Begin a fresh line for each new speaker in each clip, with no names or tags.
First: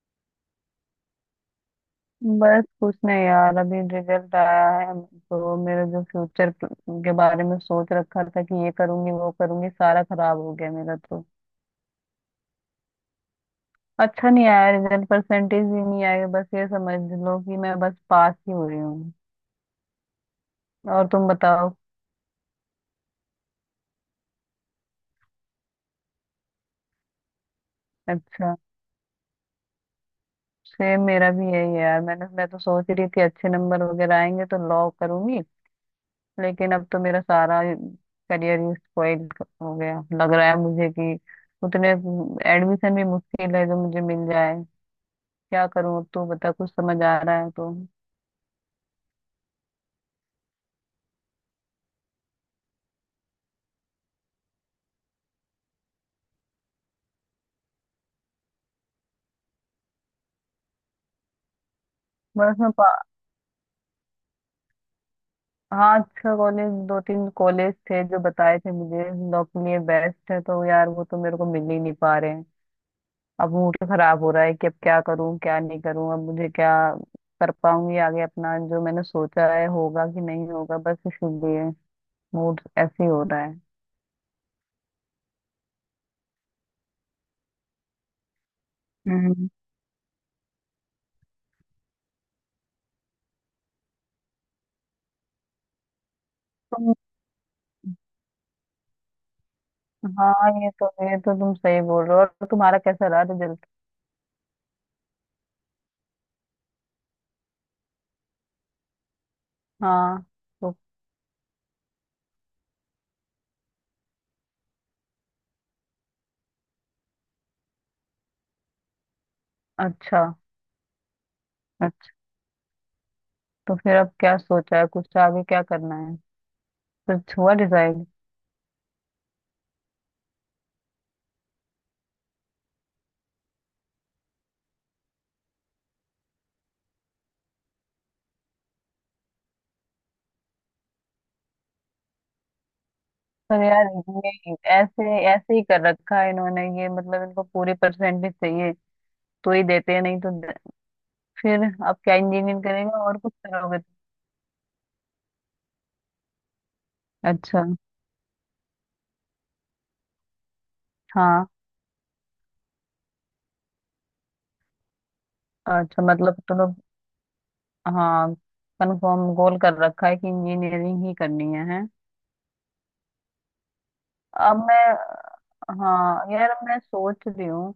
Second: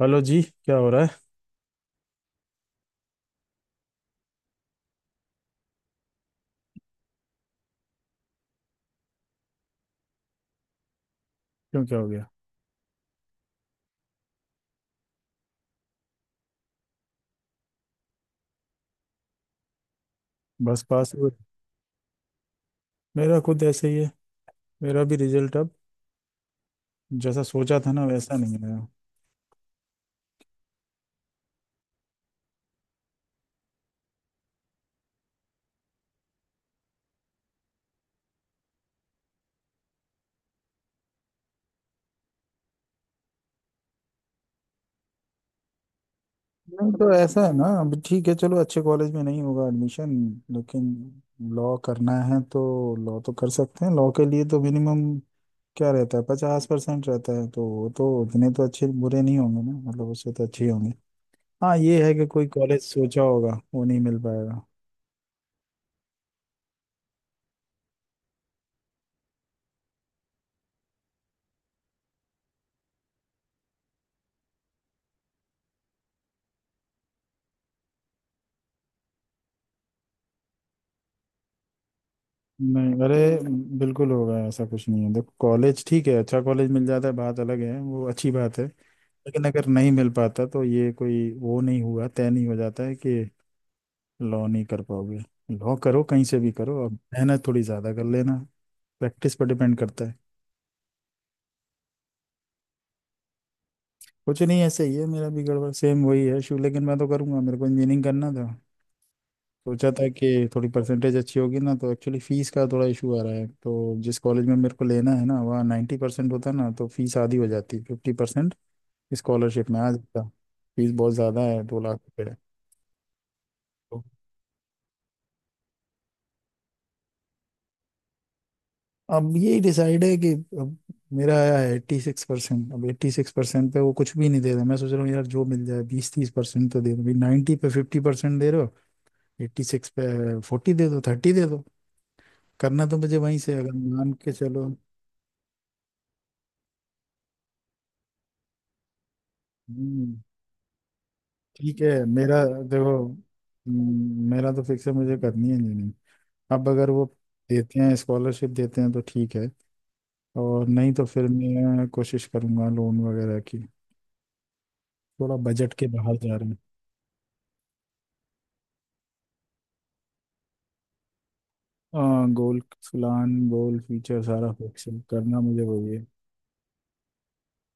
Hello ji, क्या हो रहा है।
बस कुछ नहीं यार, अभी रिजल्ट आया है तो मेरा जो फ्यूचर के बारे में सोच रखा था कि ये करूंगी वो करूंगी, सारा खराब हो गया मेरा तो।
क्यों, क्या हो गया।
अच्छा नहीं आया रिजल्ट, परसेंटेज भी नहीं आया। बस ये समझ लो कि मैं बस पास ही हो रही हूँ।
बस
और
पास
तुम
हुए?
बताओ?
मेरा खुद ऐसे ही है। मेरा भी रिजल्ट अब जैसा सोचा था ना, वैसा
अच्छा।
नहीं आया।
सेम, मेरा भी यही है यार। मैं तो सोच रही थी अच्छे नंबर वगैरह आएंगे तो लॉ करूंगी, लेकिन अब तो मेरा सारा करियर ही स्पॉइल हो गया। लग रहा है मुझे कि उतने एडमिशन भी मुश्किल है जो मुझे मिल जाए। क्या करूं अब? तो बता, कुछ
नहीं,
समझ
तो
आ रहा
ऐसा
है
है ना,
तो।
अब ठीक है, चलो अच्छे कॉलेज में नहीं होगा एडमिशन, लेकिन लॉ करना है तो लॉ तो कर सकते हैं। लॉ के लिए तो मिनिमम क्या रहता है, 50% रहता है, तो वो तो उतने तो अच्छे बुरे नहीं होंगे ना, मतलब उससे तो अच्छे ही होंगे। हाँ, ये है कि कोई
बस मैं
कॉलेज
पा...
सोचा होगा वो नहीं मिल पाएगा।
हाँ, अच्छा कॉलेज, दो तीन कॉलेज थे जो बताए थे मुझे, लॉ के लिए बेस्ट है, तो यार वो तो मेरे को मिल ही नहीं पा रहे हैं। अब मूड खराब हो रहा है कि अब क्या करूं क्या नहीं करूं, अब मुझे क्या कर पाऊंगी आगे, अपना जो मैंने सोचा है होगा कि नहीं होगा। बस इसीलिए मूड
नहीं,
ऐसे ही
अरे
हो रहा है।
बिल्कुल होगा, ऐसा कुछ नहीं है। देखो, कॉलेज ठीक है, अच्छा कॉलेज मिल जाता है बात अलग है, वो अच्छी बात है। लेकिन
हम्म।
अगर नहीं मिल पाता तो ये कोई वो नहीं हुआ, तय नहीं हो जाता है कि लॉ नहीं कर पाओगे। लॉ करो, कहीं से भी करो, अब
तुम
मेहनत थोड़ी ज़्यादा कर लेना। प्रैक्टिस पर डिपेंड करता है।
हाँ, ये तो तुम सही बोल रहे हो। और तुम्हारा कैसा रहा रिजल्ट?
कुछ नहीं, ऐसे ही है, मेरा भी गड़बड़ सेम वही है इशू, लेकिन मैं तो करूँगा, मेरे को इंजीनियरिंग करना था। सोचा था
हाँ।
कि थोड़ी
तो।
परसेंटेज अच्छी होगी ना, तो एक्चुअली फीस का थोड़ा इशू आ रहा है। तो जिस कॉलेज में मेरे को लेना है ना, वहाँ 90% होता ना तो फीस आधी हो जाती, 50% स्कॉलरशिप में आ
अच्छा।
जाता। फीस बहुत ज़्यादा है, दो लाख
अच्छा।
रुपये है।
तो फिर
तो
अब क्या सोचा है कुछ, तो आगे क्या करना है? कुछ हुआ डिसाइड?
अब यही डिसाइड है कि अब मेरा आया है 86%। अब 86% पे वो कुछ भी नहीं दे रहा। मैं सोच रहा हूँ यार, जो मिल जाए, 20-30% तो दे दो भाई। 90 पे 50% दे रहे हो, 86 पे 40 दे दो, 30 दे दो। करना तो मुझे वहीं से है,
पर
अगर
यार,
मान के
ये
चलो।
ऐसे ऐसे ही कर रखा है इन्होंने, ये मतलब इनको पूरी परसेंटेज चाहिए तो ही देते हैं,
हम्म,
नहीं तो फिर।
ठीक
अब
है।
क्या,
मेरा
इंजीनियरिंग
देखो,
करेगा और कुछ करोगे
मेरा तो फिक्स है, मुझे करनी है इंजीनियरिंग। अब अगर वो
तुम? अच्छा।
देते हैं, स्कॉलरशिप देते हैं तो ठीक है, और नहीं तो फिर
हाँ।
मैं कोशिश करूंगा लोन वगैरह की। थोड़ा बजट के
अच्छा,
बाहर जा
मतलब
रहे हैं।
तुम लोग। हाँ, कंफर्म गोल कर रखा है कि इंजीनियरिंग ही करनी है, है?
हाँ, गोल प्लान गोल फ्यूचर सारा
अब मैं
फिक्स करना, मुझे वही है।
हाँ यार, अब मैं सोच रही हूँ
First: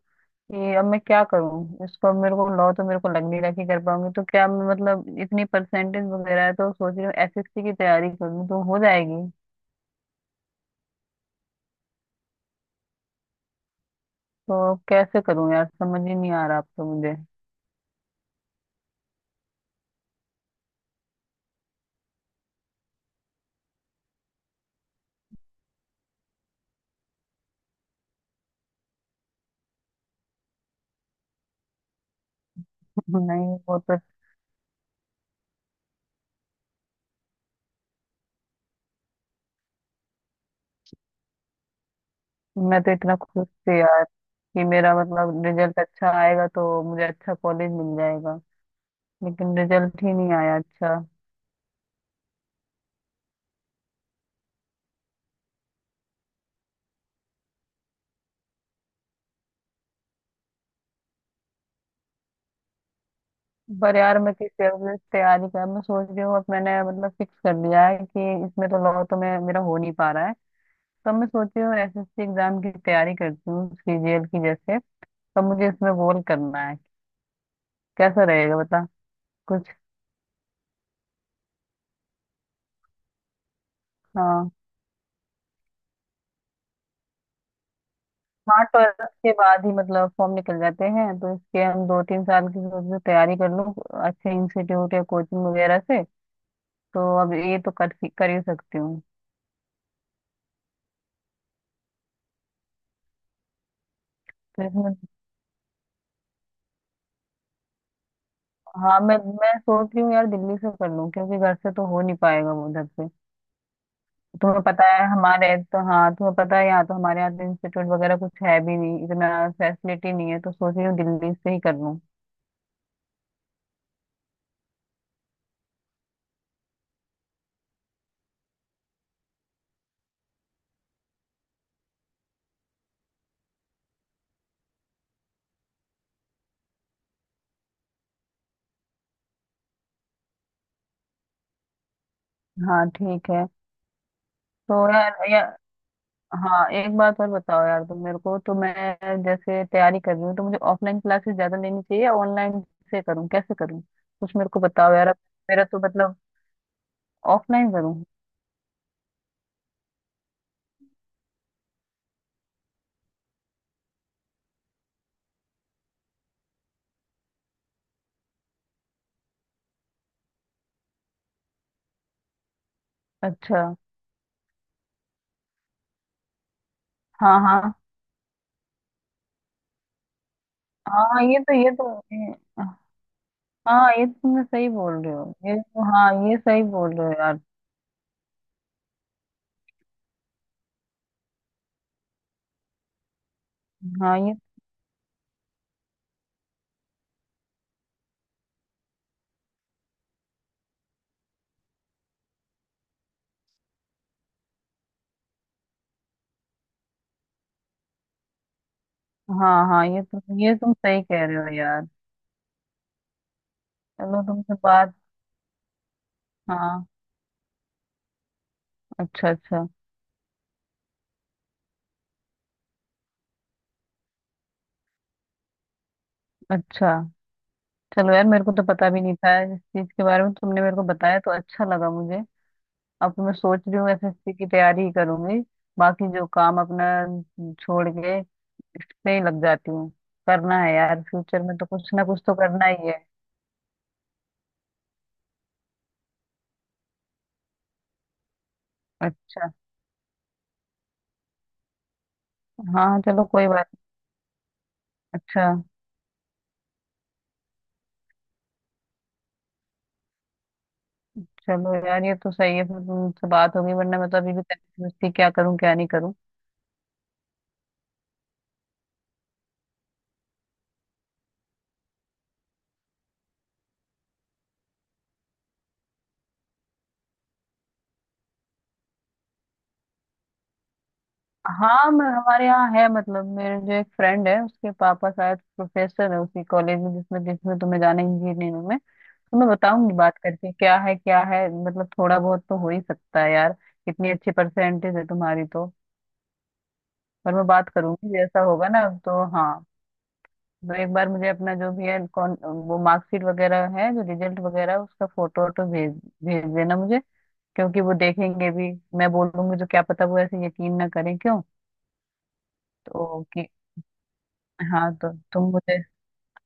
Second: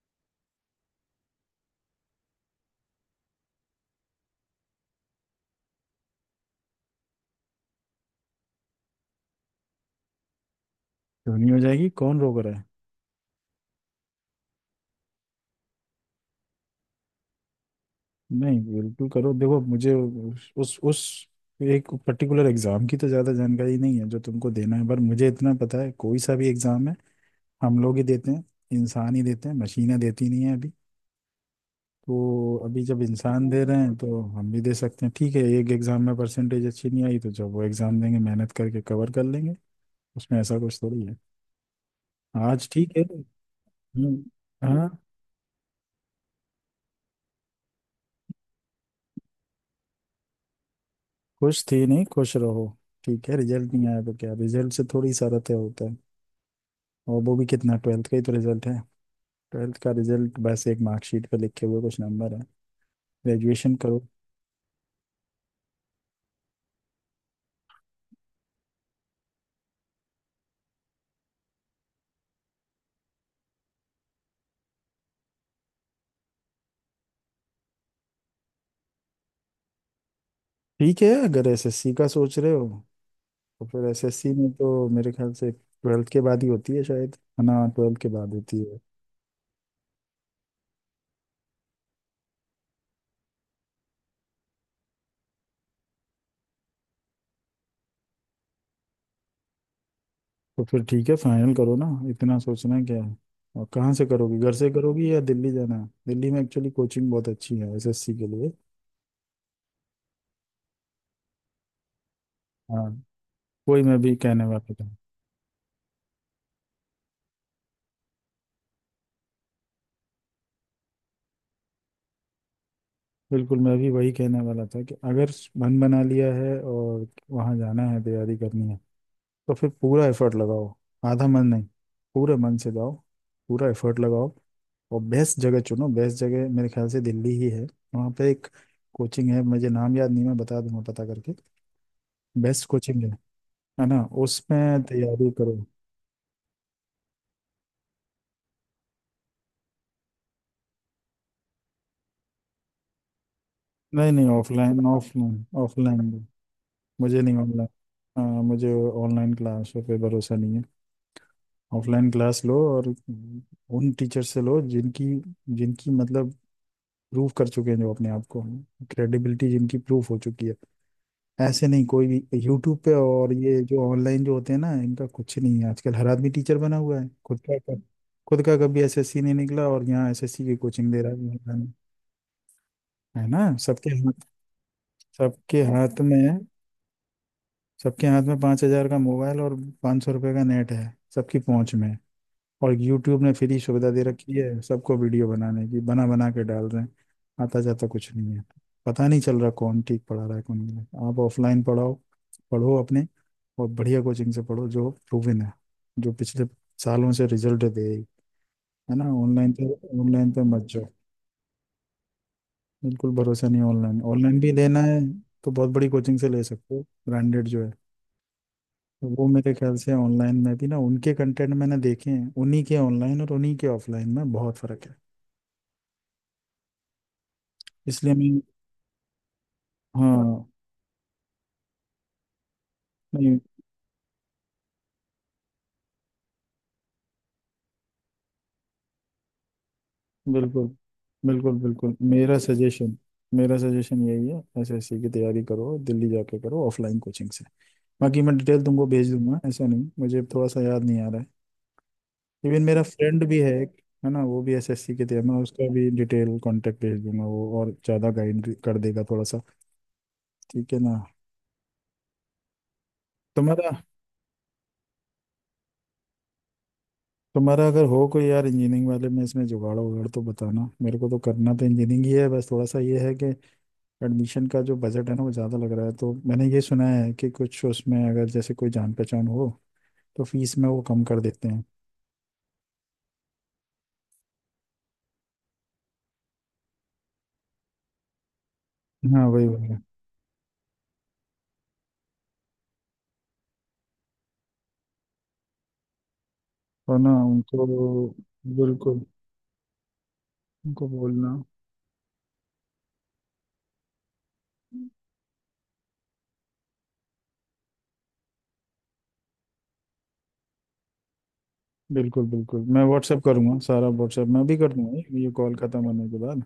कि अब मैं क्या करूँ इसको, अब मेरे को लॉ तो मेरे को लग नहीं रहा कि कर पाऊंगी। तो क्या मैं मतलब इतनी परसेंटेज वगैरह है तो सोच रही हूँ एसएससी की तैयारी कर लूँ तो हो जाएगी।
क्यों नहीं हो जाएगी, कौन रोक रहा है।
तो कैसे करूँ यार, समझ ही नहीं आ रहा अब तो मुझे।
नहीं, बिल्कुल करो। देखो, मुझे उस एक पर्टिकुलर एग्जाम की तो ज़्यादा जानकारी नहीं है जो तुमको देना है, पर मुझे इतना पता है कोई सा भी एग्जाम है हम लोग ही देते हैं, इंसान ही देते हैं, मशीनें देती नहीं है अभी। तो अभी जब इंसान
नहीं,
दे रहे
वो
हैं
तो
तो हम भी दे सकते हैं। ठीक है, एक एग्जाम में परसेंटेज अच्छी नहीं आई तो जब वो एग्जाम देंगे, मेहनत करके कवर कर लेंगे। उसमें ऐसा कुछ थोड़ी है। आज
मैं तो
ठीक है।
इतना खुश थी यार
हम्म,
कि
हाँ।
मेरा, मतलब, रिजल्ट अच्छा आएगा तो मुझे अच्छा कॉलेज मिल जाएगा, लेकिन रिजल्ट ही नहीं आया अच्छा।
खुश थी? नहीं, खुश रहो। ठीक है, रिजल्ट नहीं आया तो क्या, रिजल्ट से थोड़ी सा रते होता है। और वो भी कितना, ट्वेल्थ का ही तो रिजल्ट है। ट्वेल्थ का रिजल्ट बस एक मार्कशीट पे लिखे हुए कुछ नंबर है, ग्रेजुएशन
पर
करो।
यार, मैं किस तरह से तैयारी कर, मैं सोच रही हूँ अब मैंने मतलब फिक्स कर लिया है कि इसमें तो लॉ तो मैं, मेरा हो नहीं पा रहा है। तो मैं सोच रही हूँ एसएससी एग्जाम की तैयारी करती हूँ, सीजीएल की जैसे। तो मुझे इसमें गोल करना है, कैसा रहेगा बता कुछ?
ठीक है, अगर एसएससी का सोच रहे हो तो फिर एसएससी में
हाँ।
तो मेरे ख्याल से ट्वेल्थ के बाद ही होती है शायद, है ना, ट्वेल्थ के बाद होती
हाँ,
है।
ट्वेल्थ के बाद ही मतलब फॉर्म निकल जाते हैं, तो इसके हम 2-3 साल की सोच रहे तैयारी कर लूँ अच्छे इंस्टीट्यूट या कोचिंग वगैरह से। तो अब ये तो कर कर ही सकती हूँ।
तो फिर ठीक है, फाइनल करो ना, इतना सोचना क्या है। और कहाँ से करोगी, घर
तो
से
इसमें,
करोगी या दिल्ली जाना है? दिल्ली में एक्चुअली कोचिंग बहुत अच्छी है एसएससी के लिए।
हाँ, मैं सोच रही हूँ यार दिल्ली से कर लूँ क्योंकि घर से तो हो नहीं पाएगा वो
हाँ,
उधर से।
वही मैं भी कहने
तुम्हें
वाला
पता
था।
है हमारे। तो हाँ, तुम्हें पता है, यहाँ तो हमारे यहाँ तो इंस्टीट्यूट वगैरह कुछ है भी नहीं इतना, फैसिलिटी नहीं है। तो सोच रही हूँ दिल्ली से ही कर लूँ।
बिल्कुल, मैं भी वही कहने वाला था कि अगर मन बना लिया है और वहाँ जाना है, तैयारी करनी है तो फिर पूरा एफर्ट लगाओ, आधा मन नहीं, पूरे मन से जाओ, पूरा एफर्ट लगाओ, और बेस्ट जगह चुनो। बेस्ट जगह मेरे ख्याल से दिल्ली ही है। वहाँ पे एक कोचिंग है, मुझे नाम याद नहीं, मैं बता दूंगा पता करके। बेस्ट
हाँ,
कोचिंग है
ठीक है।
है ना,
तो
उसमें
यार,
तैयारी करो।
हाँ, एक बात और बताओ यार, तुम मेरे को, तो मैं जैसे तैयारी कर रही हूँ तो मुझे ऑफलाइन क्लासेस ज्यादा लेनी चाहिए या ऑनलाइन से करूँ, कैसे करूँ,
नहीं नहीं,
कुछ मेरे को
ऑफलाइन
बताओ यार। अब
ऑफलाइन
मेरा तो मतलब
ऑफलाइन। मुझे नहीं ऑनलाइन।
ऑफलाइन करूँ।
हाँ, मुझे ऑनलाइन क्लासों पे भरोसा नहीं है। ऑफलाइन क्लास लो और उन टीचर से लो जिनकी जिनकी मतलब प्रूव कर चुके हैं जो अपने आप को, क्रेडिबिलिटी जिनकी प्रूफ हो चुकी है। ऐसे नहीं कोई भी यूट्यूब पे, और ये
अच्छा।
जो ऑनलाइन जो होते हैं ना, इनका कुछ नहीं है। आजकल हर आदमी टीचर बना हुआ है,
हाँ, हाँ,
खुद का कभी एसएससी नहीं निकला और यहाँ एसएससी की कोचिंग दे
हाँ, ये तो
रहा है।
ये तो
है ना, सबके
हाँ, ये
हाथ,
तुमने सही बोल रहे हो, ये
सबके
तो,
हाथ
हाँ,
में,
ये सही बोल रहे हो यार।
सबके हाथ में 5 हजार का मोबाइल और 500 रुपए का नेट है, सबकी पहुंच में। और यूट्यूब ने फ्री सुविधा दे
हाँ,
रखी
ये,
है सबको वीडियो बनाने की, बना बना के डाल रहे हैं, आता जाता कुछ नहीं है। पता नहीं चल रहा कौन ठीक पढ़ा रहा है कौन नहीं। आप ऑफलाइन पढ़ाओ, पढ़ो अपने, और बढ़िया कोचिंग से पढ़ो जो प्रूवन है, जो पिछले सालों से रिजल्ट दे रही, है ना। ऑनलाइन
हाँ,
पे,
हाँ, ये
ऑनलाइन
तुम
पे
ये
मत
तुम
जाओ।
सही कह रहे हो यार।
बिल्कुल भरोसा नहीं। ऑनलाइन,
चलो
ऑनलाइन भी
तुमसे
लेना
बात।
है तो बहुत बड़ी कोचिंग से ले सकते हो,
हाँ।
ब्रांडेड जो है। तो वो
अच्छा।
मेरे
अच्छा।
ख्याल से ऑनलाइन में भी ना, उनके कंटेंट मैंने देखे हैं, उन्हीं के ऑनलाइन और उन्हीं के ऑफलाइन में बहुत फर्क है।
अच्छा। चलो
इसलिए
यार,
मैं,
मेरे को तो पता भी नहीं था इस चीज के बारे में,
हाँ
तुमने मेरे को बताया तो अच्छा लगा मुझे। अब तो मैं
नहीं,
सोच रही हूँ एसएससी की तैयारी ही करूंगी, बाकी जो काम अपना छोड़ के इस पे ही लग जाती हूँ। करना
बिल्कुल
है यार, फ्यूचर में
बिल्कुल
तो कुछ
बिल्कुल।
ना कुछ तो करना ही है।
मेरा सजेशन यही है, एसएससी की तैयारी करो, दिल्ली जाके करो, ऑफलाइन कोचिंग से। बाकी मैं डिटेल तुमको भेज दूंगा,
अच्छा।
ऐसा नहीं, मुझे थोड़ा सा याद नहीं आ रहा है। इवन मेरा
हाँ, चलो,
फ्रेंड भी
कोई
है
बात।
एक, है ना, वो भी एसएससी की तैयारी, मैं
अच्छा।
उसका भी डिटेल कांटेक्ट भेज दूंगा, वो और ज़्यादा गाइड कर देगा थोड़ा सा। ठीक है ना।
चलो यार, ये तो सही है। फिर तुमसे बात
तुम्हारा
होगी, वरना मैं तो अभी भी तहरीर मस्ती, क्या करूं क्या नहीं करूं।
तुम्हारा अगर हो कोई यार इंजीनियरिंग वाले में इसमें जुगाड़ वगाड़ तो बताना मेरे को, तो करना तो इंजीनियरिंग ही है, बस थोड़ा सा ये है कि एडमिशन का जो बजट है ना, वो ज़्यादा लग रहा है। तो मैंने ये सुना है कि कुछ उसमें अगर जैसे कोई जान पहचान हो तो फीस में वो कम कर देते हैं।
हाँ, मैं, हमारे यहाँ है मतलब मेरे जो एक फ्रेंड है उसके पापा शायद प्रोफेसर है उसी कॉलेज में जिसमें जिसमें तुम्हें जाना है, इंजीनियरिंग में।
हाँ,
तो
वही
मैं
वही।
बताऊंगी, बात करके क्या है क्या है, मतलब थोड़ा बहुत तो हो ही सकता है यार, इतनी अच्छी परसेंटेज है तुम्हारी तो।
और ना
पर मैं
उनको
बात करूंगी जैसा होगा ना।
बिल्कुल
तो, हाँ, तो
उनको
एक बार मुझे
बोलना।
अपना, जो भी है, कौन, वो मार्कशीट वगैरह है जो रिजल्ट वगैरह है, उसका फोटो वोटो भेज भेज देना मुझे क्योंकि वो देखेंगे भी, मैं बोलूंगी तो क्या पता वो ऐसे यकीन ना करें क्यों।
बिल्कुल बिल्कुल, मैं व्हाट्सएप
तो, कि,
करूँगा सारा, व्हाट्सएप मैं भी कर
हाँ, तो
दूंगा ये
तुम
कॉल
मुझे
ख़त्म होने के बाद।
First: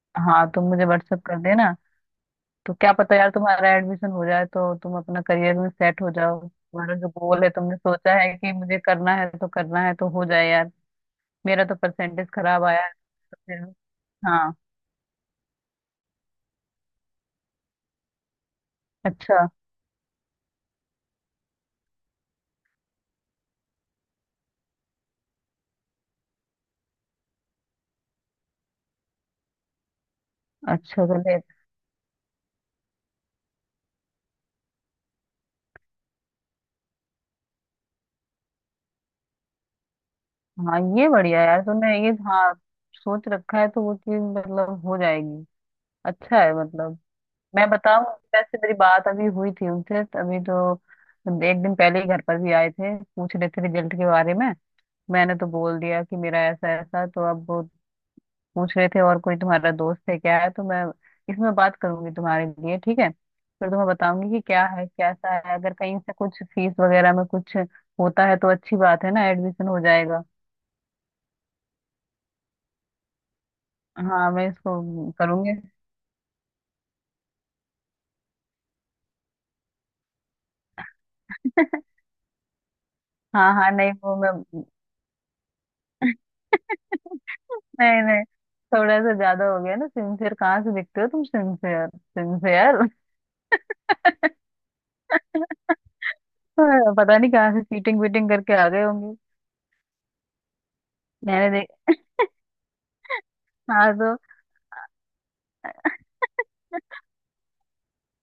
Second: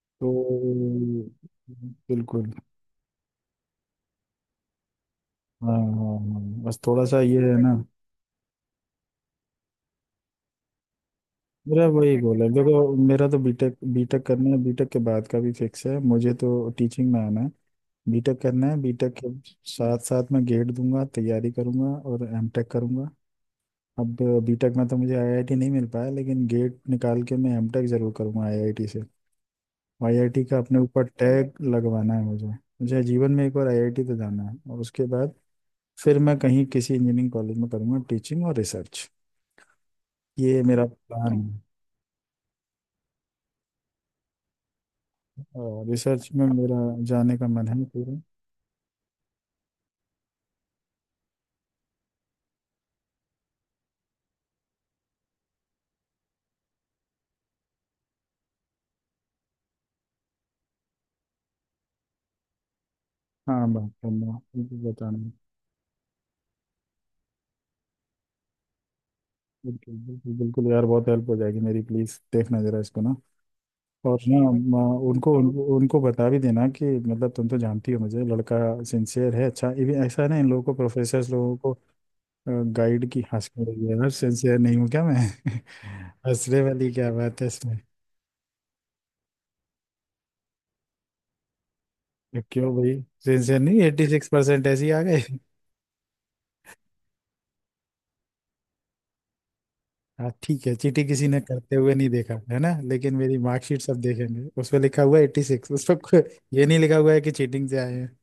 तो
हाँ, तुम मुझे व्हाट्सअप कर देना।
बिल्कुल।
तो क्या पता यार, तुम्हारा एडमिशन हो जाए तो तुम अपना करियर में
हाँ
सेट हो
हाँ
जाओ,
हाँ, बस
तुम्हारा
थोड़ा
जो
सा ये
गोल है
है ना।
तुमने सोचा है कि मुझे करना है तो करना है, तो हो जाए यार। मेरा तो
मेरा वही
परसेंटेज
गोल है,
खराब आया है।
देखो मेरा तो
तो फिर।
बीटेक बीटेक करना
हाँ।
है, बीटेक के बाद का भी फिक्स है, मुझे तो टीचिंग में आना है। बीटेक करना है, बीटेक के
अच्छा।
साथ साथ मैं गेट दूंगा, तैयारी करूंगा, और एमटेक करूंगा। अब बीटेक में तो मुझे आईआईटी नहीं मिल पाया, लेकिन गेट निकाल के मैं एमटेक जरूर करूंगा आईआईटी से। आईआईटी का अपने ऊपर
अच्छा। तो ले।
टैग लगवाना है मुझे, मुझे जीवन में एक बार आईआईटी तो जाना है, और उसके बाद फिर मैं कहीं किसी इंजीनियरिंग कॉलेज में करूंगा टीचिंग और रिसर्च। ये
हाँ,
मेरा
ये
प्लान
बढ़िया है
है।
यार, तुमने ये, हाँ, सोच रखा है तो वो चीज मतलब हो जाएगी।
और रिसर्च
अच्छा
में
है
मेरा
मतलब।
जाने का मन
मैं
है
बताऊं।
पूरा।
वैसे मेरी बात अभी हुई थी उनसे, अभी तो एक दिन पहले ही घर पर भी आए थे, पूछ रहे थे रिजल्ट के बारे में। मैंने तो बोल दिया कि मेरा ऐसा ऐसा, तो अब वो पूछ रहे थे और कोई तुम्हारा दोस्त है क्या है। तो मैं इसमें बात करूंगी तुम्हारे लिए, ठीक है,
हाँ
फिर तुम्हें
बात
बताऊंगी
करना,
कि क्या
बिल्कुल
है
बताना।
कैसा है, अगर कहीं से कुछ फीस वगैरह में कुछ होता है तो अच्छी बात है ना, एडमिशन हो
बिल्कुल
जाएगा।
बिल्कुल बिल्कुल यार, बहुत हेल्प हो जाएगी मेरी, प्लीज देखना जरा इसको ना। और
हाँ,
ना
मैं
म,
इसको
उनको उन,
करूंगी।
उनको बता भी देना कि, मतलब तुम तो जानती हो, मुझे लड़का सिंसियर है। अच्छा ये भी ऐसा है ना, इन लोगों को, प्रोफेसर लोगों को गाइड की
हाँ,
हंसने
हाँ,
लगी
नहीं,
है यार,
वो मैं,
सिंसियर नहीं हूँ क्या मैं? हंसने वाली क्या बात है इसमें।
नहीं, नहीं, थोड़ा सा ज्यादा हो गया ना। सिंसियर कहाँ से दिखते हो तुम? सिंसियर,
तो क्यों
सिंसियर।
भाई, सिंसियर नहीं, एट्टी सिक्स परसेंट ऐसे ही आ गए?
पता नहीं कहाँ से चीटिंग वीटिंग करके आ गए होंगे।
हाँ ठीक है, चीटी किसी ने
मैंने
करते
देख
हुए नहीं देखा है ना, लेकिन मेरी मार्कशीट
हाँ,
सब
तो
देखेंगे, उस पर लिखा हुआ है 86, उस पर ये नहीं लिखा हुआ है कि चीटिंग से आए हैं।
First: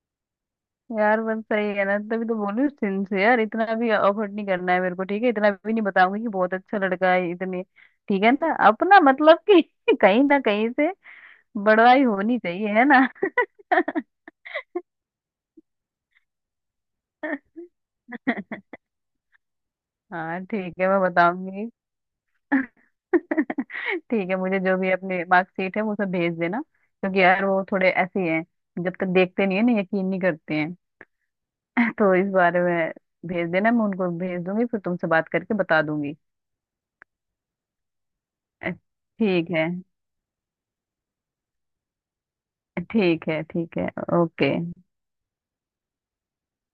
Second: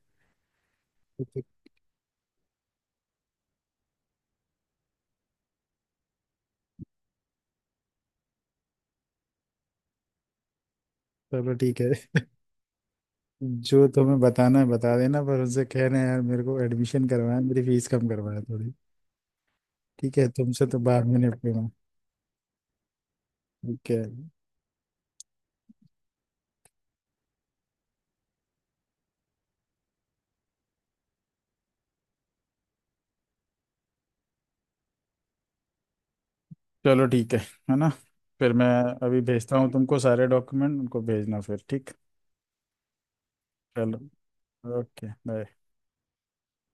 यार, बस
तो
सही है ना, तभी तो बोल रही हूँ सिंसियर। इतना भी अफर्ट नहीं करना है मेरे को, ठीक है? इतना भी नहीं बताऊंगी कि बहुत अच्छा लड़का है इतने, ठीक है ना। अपना मतलब कि। कहीं ना कहीं से
चलो ठीक है,
बड़वाई होनी चाहिए है ना।
जो तुम्हें बताना है बता देना, पर उनसे कहना है, यार मेरे को एडमिशन करवाना है, मेरी फीस कम करवाना थोड़ी। ठीक है,
हाँ,
तुमसे तो
ठीक है, मैं
बाद में
बताऊंगी।
निपटूंगा। ठीक है,
ठीक है, मुझे जो भी अपनी मार्कशीट है वो सब भेज देना क्योंकि यार वो थोड़े ऐसे ही हैं, जब तक देखते नहीं है ना यकीन नहीं करते हैं। तो इस बारे में भेज देना, मैं उनको भेज दूंगी, फिर तुमसे बात करके बता दूंगी।
चलो ठीक है ना, फिर मैं अभी
ठीक
भेजता
है,
हूँ तुमको सारे डॉक्यूमेंट, उनको भेजना फिर ठीक।
ठीक है, ठीक है,
चलो,
ओके।
Okay bye.